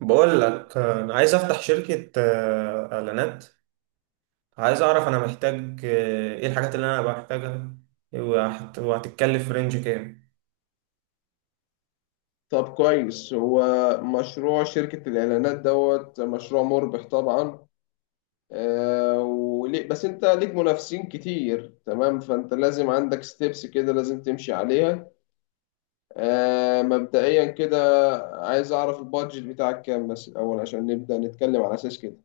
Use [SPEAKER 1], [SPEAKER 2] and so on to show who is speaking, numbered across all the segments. [SPEAKER 1] بقول لك انا عايز افتح شركة اعلانات. عايز اعرف انا محتاج ايه الحاجات اللي انا بحتاجها، وهتتكلف في رينج كام؟
[SPEAKER 2] طب، كويس. هو مشروع شركة الإعلانات دوت مشروع مربح طبعا. وليه بس أنت ليك منافسين كتير، تمام. فأنت لازم عندك ستيبس كده لازم تمشي عليها. مبدئيا كده، عايز أعرف البادجت بتاعك كام بس الأول عشان نبدأ نتكلم على أساس كده.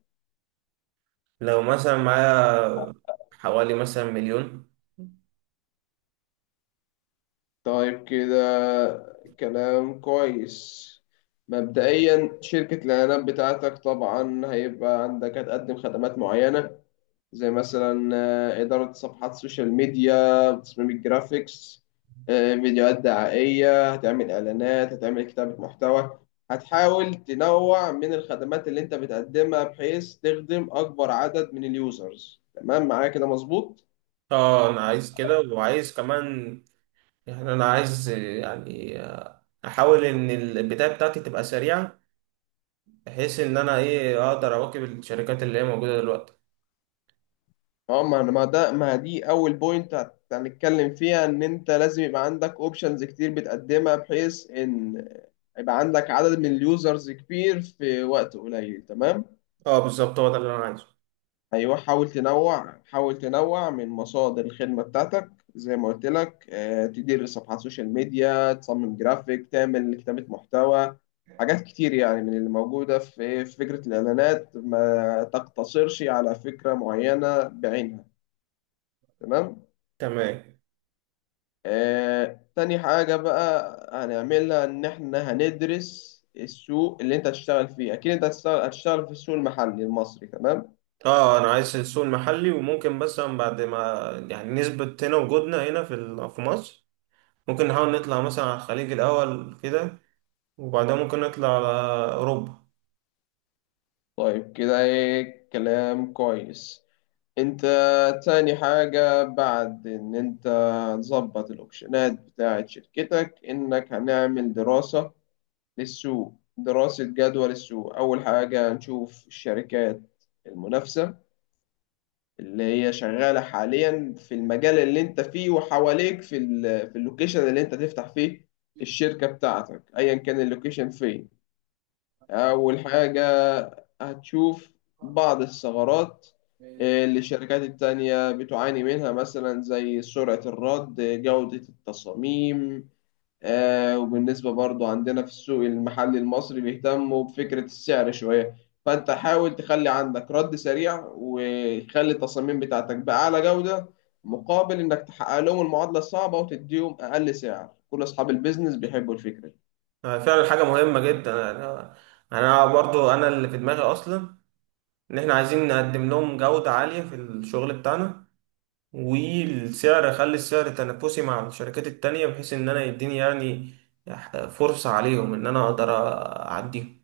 [SPEAKER 1] لو مثلا معايا حوالي مثلا مليون.
[SPEAKER 2] طيب كده، كلام كويس. مبدئيا شركة الإعلانات بتاعتك طبعا هيبقى عندك هتقدم خدمات معينة زي مثلا إدارة صفحات سوشيال ميديا، تصميم الجرافيكس، فيديوهات دعائية، هتعمل إعلانات، هتعمل كتابة محتوى. هتحاول تنوع من الخدمات اللي أنت بتقدمها بحيث تخدم أكبر عدد من اليوزرز. تمام، معايا كده مظبوط؟
[SPEAKER 1] اه، انا عايز كده وعايز كمان، يعني انا عايز احاول ان البداية بتاعتي تبقى سريعة بحيث ان انا ايه اقدر اواكب الشركات اللي هي موجودة دلوقتي.
[SPEAKER 2] اه. ما ما ده ما دي أول بوينت هنتكلم فيها، إن أنت لازم يبقى عندك أوبشنز كتير بتقدمها بحيث إن يبقى عندك عدد من اليوزرز كبير في وقت قليل، تمام؟
[SPEAKER 1] اه بالظبط هو ده اللي انا عايزه.
[SPEAKER 2] ايوه، حاول تنوع، حاول تنوع من مصادر الخدمه بتاعتك. زي ما قلت لك، تدير صفحات سوشيال ميديا، تصمم جرافيك، تعمل كتابه محتوى. حاجات كتير يعني من اللي موجوده في فكره الاعلانات، ما تقتصرش على فكره معينه بعينها. تمام.
[SPEAKER 1] تمام.
[SPEAKER 2] تاني حاجه بقى هنعملها ان احنا هندرس السوق اللي انت هتشتغل فيه. اكيد انت هتشتغل في السوق المحلي المصري، تمام.
[SPEAKER 1] اه انا عايز السوق المحلي وممكن مثلا بعد ما يعني نثبت هنا وجودنا هنا في مصر، ممكن نحاول نطلع مثلا على الخليج الاول كده، وبعدها ممكن نطلع على اوروبا.
[SPEAKER 2] طيب كده ايه، كلام كويس. انت تاني حاجة بعد ان انت تظبط الاوبشنات بتاعة شركتك، انك هنعمل دراسة للسوق، دراسة جدوى للسوق. اول حاجة نشوف الشركات المنافسة اللي هي شغالة حاليا في المجال اللي انت فيه وحواليك، في اللوكيشن اللي انت تفتح فيه الشركة بتاعتك، ايا كان اللوكيشن فين. أول حاجة هتشوف بعض الثغرات، اللي الشركات التانية بتعاني منها مثلا، زي سرعة الرد، جودة التصاميم. وبالنسبة برضو عندنا في السوق المحلي المصري بيهتموا بفكرة السعر شوية. فأنت حاول تخلي عندك رد سريع، وخلي التصاميم بتاعتك بأعلى جودة، مقابل إنك تحقق لهم المعادلة الصعبة وتديهم أقل سعر. كل أصحاب البيزنس بيحبوا الفكرة دي.
[SPEAKER 1] فعلا حاجه مهمه جدا. أنا برضو انا اللي في دماغي اصلا ان احنا عايزين نقدم لهم جوده عاليه في الشغل بتاعنا، والسعر اخلي السعر تنافسي مع الشركات التانية بحيث ان انا يديني يعني فرصه عليهم ان انا اقدر اعديهم.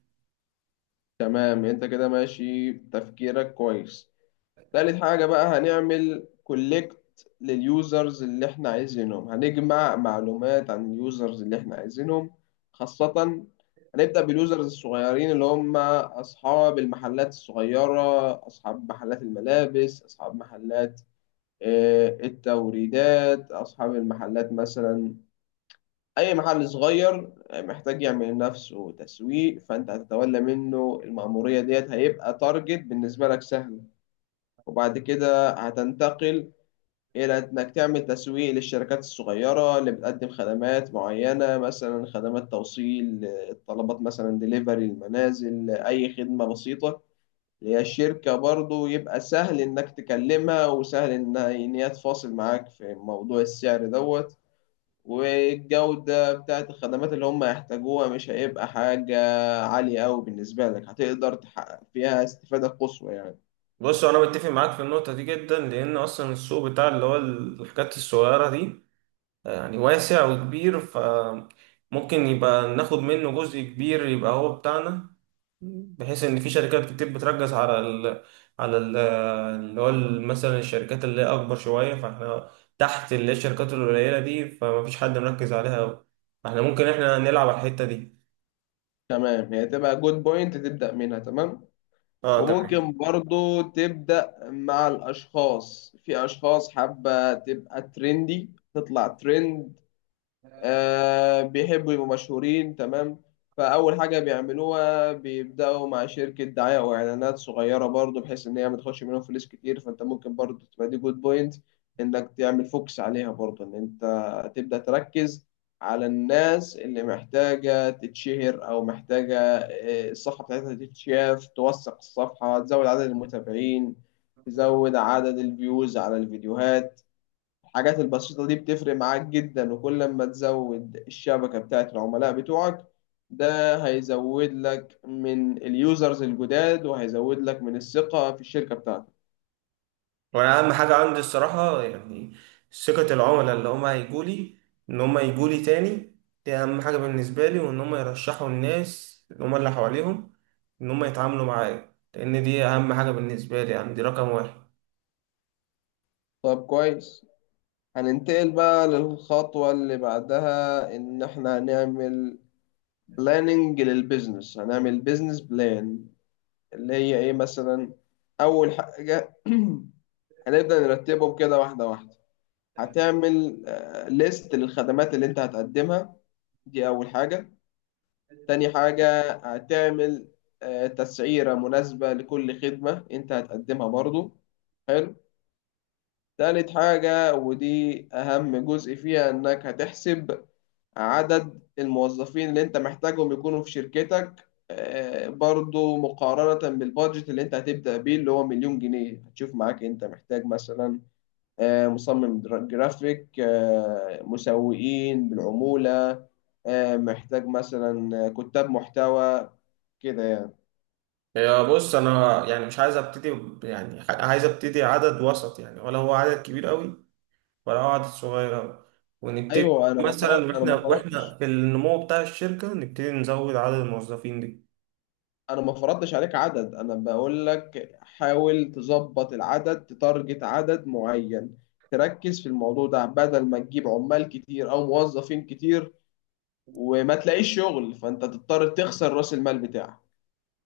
[SPEAKER 2] تمام، انت كده ماشي تفكيرك كويس. تالت حاجة بقى، هنعمل كولكت لليوزرز اللي احنا عايزينهم، هنجمع معلومات عن اليوزرز اللي احنا عايزينهم خاصة. هنبدأ باليوزرز الصغيرين اللي هم أصحاب المحلات الصغيرة، أصحاب محلات الملابس، أصحاب محلات التوريدات، أصحاب المحلات مثلا. أي محل صغير محتاج يعمل لنفسه تسويق، فأنت هتتولى منه المأمورية ديت، هيبقى تارجت بالنسبة لك سهل. وبعد كده هتنتقل إلى إنك تعمل تسويق للشركات الصغيرة اللي بتقدم خدمات معينة، مثلا خدمات توصيل الطلبات مثلا، ديليفري المنازل، أي خدمة بسيطة. اللي هي الشركة برضو يبقى سهل إنك تكلمها، وسهل إن هي تفاصل معاك في موضوع السعر دوت. والجودة بتاعت الخدمات اللي هم يحتاجوها مش هيبقى حاجة عالية أوي بالنسبة لك، هتقدر تحقق فيها استفادة قصوى يعني.
[SPEAKER 1] بص انا بتفق معاك في النقطه دي جدا لان اصلا السوق بتاع اللي هو الحاجات الصغيره دي يعني واسع وكبير، فممكن يبقى ناخد منه جزء كبير يبقى هو بتاعنا، بحيث ان في شركات كتير بتركز على ال على ال اللي هو ال- مثلا الشركات اللي هي اكبر شويه، فاحنا تحت اللي هي الشركات القليله دي فمفيش حد مركز عليها أوي. فاحنا ممكن نلعب على الحته دي.
[SPEAKER 2] تمام، هي تبقى جود بوينت تبدأ منها، تمام.
[SPEAKER 1] اه تمام.
[SPEAKER 2] وممكن برضو تبدأ مع الأشخاص، في أشخاص حابة تبقى ترندي تطلع ترند، بيحبوا يبقوا مشهورين، تمام. فأول حاجة بيعملوها بيبدأوا مع شركة دعاية أو إعلانات صغيرة برضو، بحيث إن هي ما تاخدش منهم فلوس كتير. فأنت ممكن برضو تبقى دي جود بوينت، إنك تعمل فوكس عليها برضو، إن أنت تبدأ تركز على الناس اللي محتاجة تتشهر، أو محتاجة الصفحة بتاعتها تتشاف، توثق الصفحة، تزود عدد المتابعين، تزود عدد الفيوز على الفيديوهات. الحاجات البسيطة دي بتفرق معاك جدا، وكل ما تزود الشبكة بتاعت العملاء بتوعك، ده هيزود لك من اليوزرز الجداد، وهيزود لك من الثقة في الشركة بتاعتك.
[SPEAKER 1] وانا اهم حاجه عندي الصراحه يعني ثقه العملاء اللي هم هيجوا لي، ان هم يجوا لي تاني، دي اهم حاجه بالنسبه لي، وان هم يرشحوا الناس اللي اللي حواليهم ان هم يتعاملوا معايا، لان دي اهم حاجه بالنسبه لي، يعني دي رقم واحد.
[SPEAKER 2] طب كويس. هننتقل بقى للخطوة اللي بعدها، إن إحنا هنعمل بلاننج للبيزنس، هنعمل بيزنس بلان. اللي هي إيه مثلا؟ أول حاجة هنبدأ نرتبهم كده واحدة واحدة. هتعمل ليست للخدمات اللي أنت هتقدمها، دي أول حاجة. تاني حاجة هتعمل تسعيرة مناسبة لكل خدمة أنت هتقدمها برضو. حلو. تالت حاجة، ودي أهم جزء فيها، إنك هتحسب عدد الموظفين اللي أنت محتاجهم يكونوا في شركتك، برضو مقارنة بالبادجت اللي أنت هتبدأ بيه اللي هو 1,000,000 جنيه. هتشوف معاك أنت محتاج مثلا مصمم جرافيك، مسوقين بالعمولة، محتاج مثلا كتاب محتوى، كده يعني.
[SPEAKER 1] يا بص انا يعني مش عايز ابتدي ب- يعني ح- عايز ابتدي عدد وسط يعني، ولا هو عدد كبير قوي ولا هو عدد صغير قوي، ونبتدي
[SPEAKER 2] ايوه،
[SPEAKER 1] مثلا
[SPEAKER 2] انا
[SPEAKER 1] واحنا
[SPEAKER 2] ما
[SPEAKER 1] واحنا
[SPEAKER 2] فرطتش.
[SPEAKER 1] في النمو بتاع الشركه نبتدي نزود عدد الموظفين دي.
[SPEAKER 2] انا ما فرضتش عليك عدد، انا بقول لك حاول تظبط العدد، تتارجت عدد معين، تركز في الموضوع ده بدل ما تجيب عمال كتير او موظفين كتير وما تلاقيش شغل، فانت تضطر تخسر راس المال بتاعك.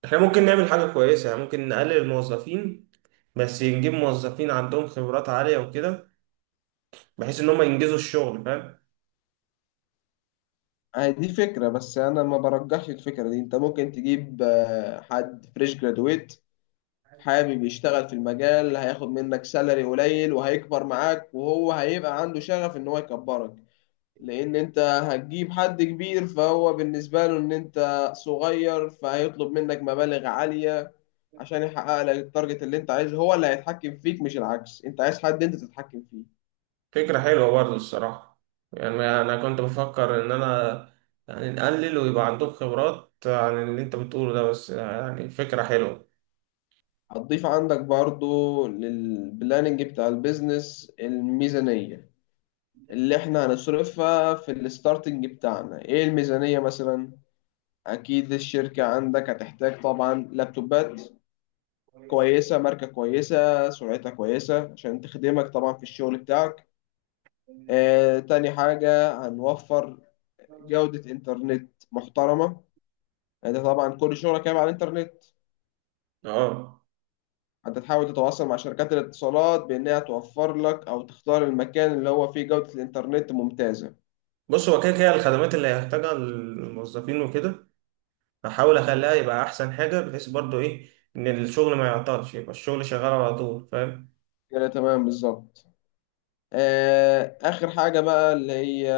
[SPEAKER 1] احنا ممكن نعمل حاجة كويسة، يعني ممكن نقلل الموظفين بس نجيب موظفين عندهم خبرات عالية وكده بحيث ان هم ينجزوا الشغل، فاهم؟
[SPEAKER 2] هي دي فكرة، بس أنا ما برجحش الفكرة دي. أنت ممكن تجيب حد فريش جرادويت حابب يشتغل في المجال، هياخد منك سالري قليل وهيكبر معاك، وهو هيبقى عنده شغف إن هو يكبرك. لأن أنت هتجيب حد كبير، فهو بالنسبة له إن أنت صغير، فهيطلب منك مبالغ عالية عشان يحقق لك التارجت اللي أنت عايزه. هو اللي هيتحكم فيك مش العكس، أنت عايز حد أنت تتحكم فيه.
[SPEAKER 1] فكرة حلوة برضه الصراحة، يعني انا كنت بفكر ان انا يعني نقلل ويبقى عندهم خبرات عن اللي انت بتقوله ده، بس يعني فكرة حلوة.
[SPEAKER 2] هتضيف عندك برضو للبلاننج بتاع البيزنس الميزانية اللي احنا هنصرفها في الستارتنج بتاعنا. ايه الميزانية مثلا؟ اكيد الشركة عندك هتحتاج طبعا لابتوبات كويسة، ماركة كويسة، سرعتها كويسة عشان تخدمك طبعا في الشغل بتاعك. تاني حاجة هنوفر جودة انترنت محترمة. انت طبعا كل شغلك هيبقى على الانترنت.
[SPEAKER 1] اه
[SPEAKER 2] انت تحاول تتواصل مع شركات الاتصالات بانها توفر لك، او تختار المكان اللي هو فيه جودة الانترنت ممتازة.
[SPEAKER 1] بص هو كده كده الخدمات اللي هيحتاجها الموظفين وكده هحاول اخليها يبقى احسن حاجة بحيث برضه ايه ان الشغل ما يعطلش، يبقى الشغل شغال على طول، فاهم؟
[SPEAKER 2] كده تمام بالظبط. آخر حاجة بقى، اللي هي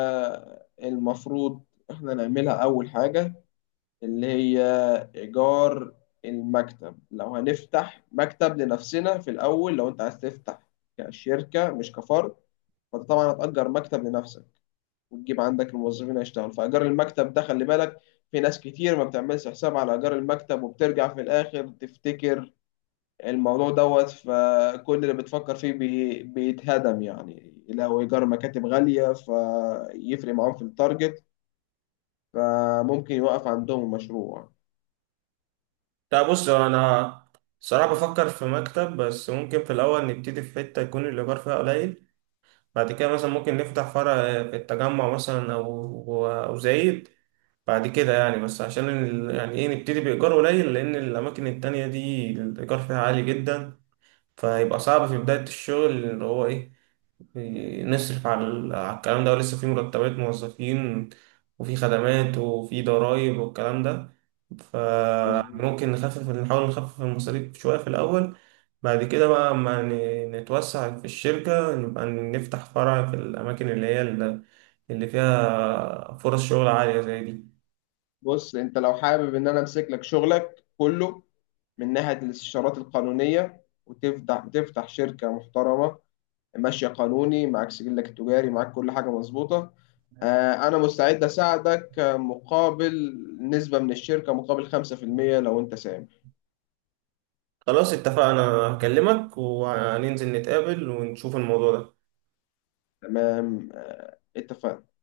[SPEAKER 2] المفروض إحنا نعملها أول حاجة، اللي هي إيجار المكتب. لو هنفتح مكتب لنفسنا في الأول، لو أنت عايز تفتح كشركة مش كفرد، فأنت طبعا هتأجر مكتب لنفسك وتجيب عندك الموظفين يشتغلوا. فإيجار المكتب ده خلي بالك، في ناس كتير ما بتعملش حساب على إيجار المكتب، وبترجع في الآخر تفتكر الموضوع دوت. فكل اللي بتفكر فيه بيتهدم يعني. لو إيجار مكاتب غالية فيفرق معاهم في التارجت، فممكن يوقف عندهم المشروع.
[SPEAKER 1] طيب بص انا صراحة بفكر في مكتب، بس ممكن في الاول نبتدي في حتة يكون الايجار فيها قليل، بعد كده مثلا ممكن نفتح فرع في التجمع مثلا او زايد بعد كده يعني، بس عشان يعني ايه نبتدي بايجار قليل لان الاماكن التانية دي الايجار فيها عالي جدا، فيبقى صعب في بداية الشغل اللي هو إيه نصرف على الكلام ده، ولسه في مرتبات موظفين وفي خدمات وفي ضرائب والكلام ده،
[SPEAKER 2] مظبوط.
[SPEAKER 1] فممكن نحاول نخفف المصاريف شوية في الأول. بعد كده بقى أما نتوسع في الشركة نبقى نفتح فرع في الأماكن اللي هي اللي فيها فرص شغل عالية زي دي.
[SPEAKER 2] بص أنت لو حابب إن أنا أمسك لك شغلك كله من ناحية الاستشارات القانونية، وتفتح تفتح شركة محترمة، ماشية قانوني، معاك سجلك التجاري، معاك كل حاجة مظبوطة، أنا مستعد أساعدك، مقابل نسبة من الشركة، مقابل 5% لو أنت ساهم.
[SPEAKER 1] خلاص اتفقنا، هكلمك وهننزل نتقابل ونشوف الموضوع ده.
[SPEAKER 2] تمام، اتفقنا.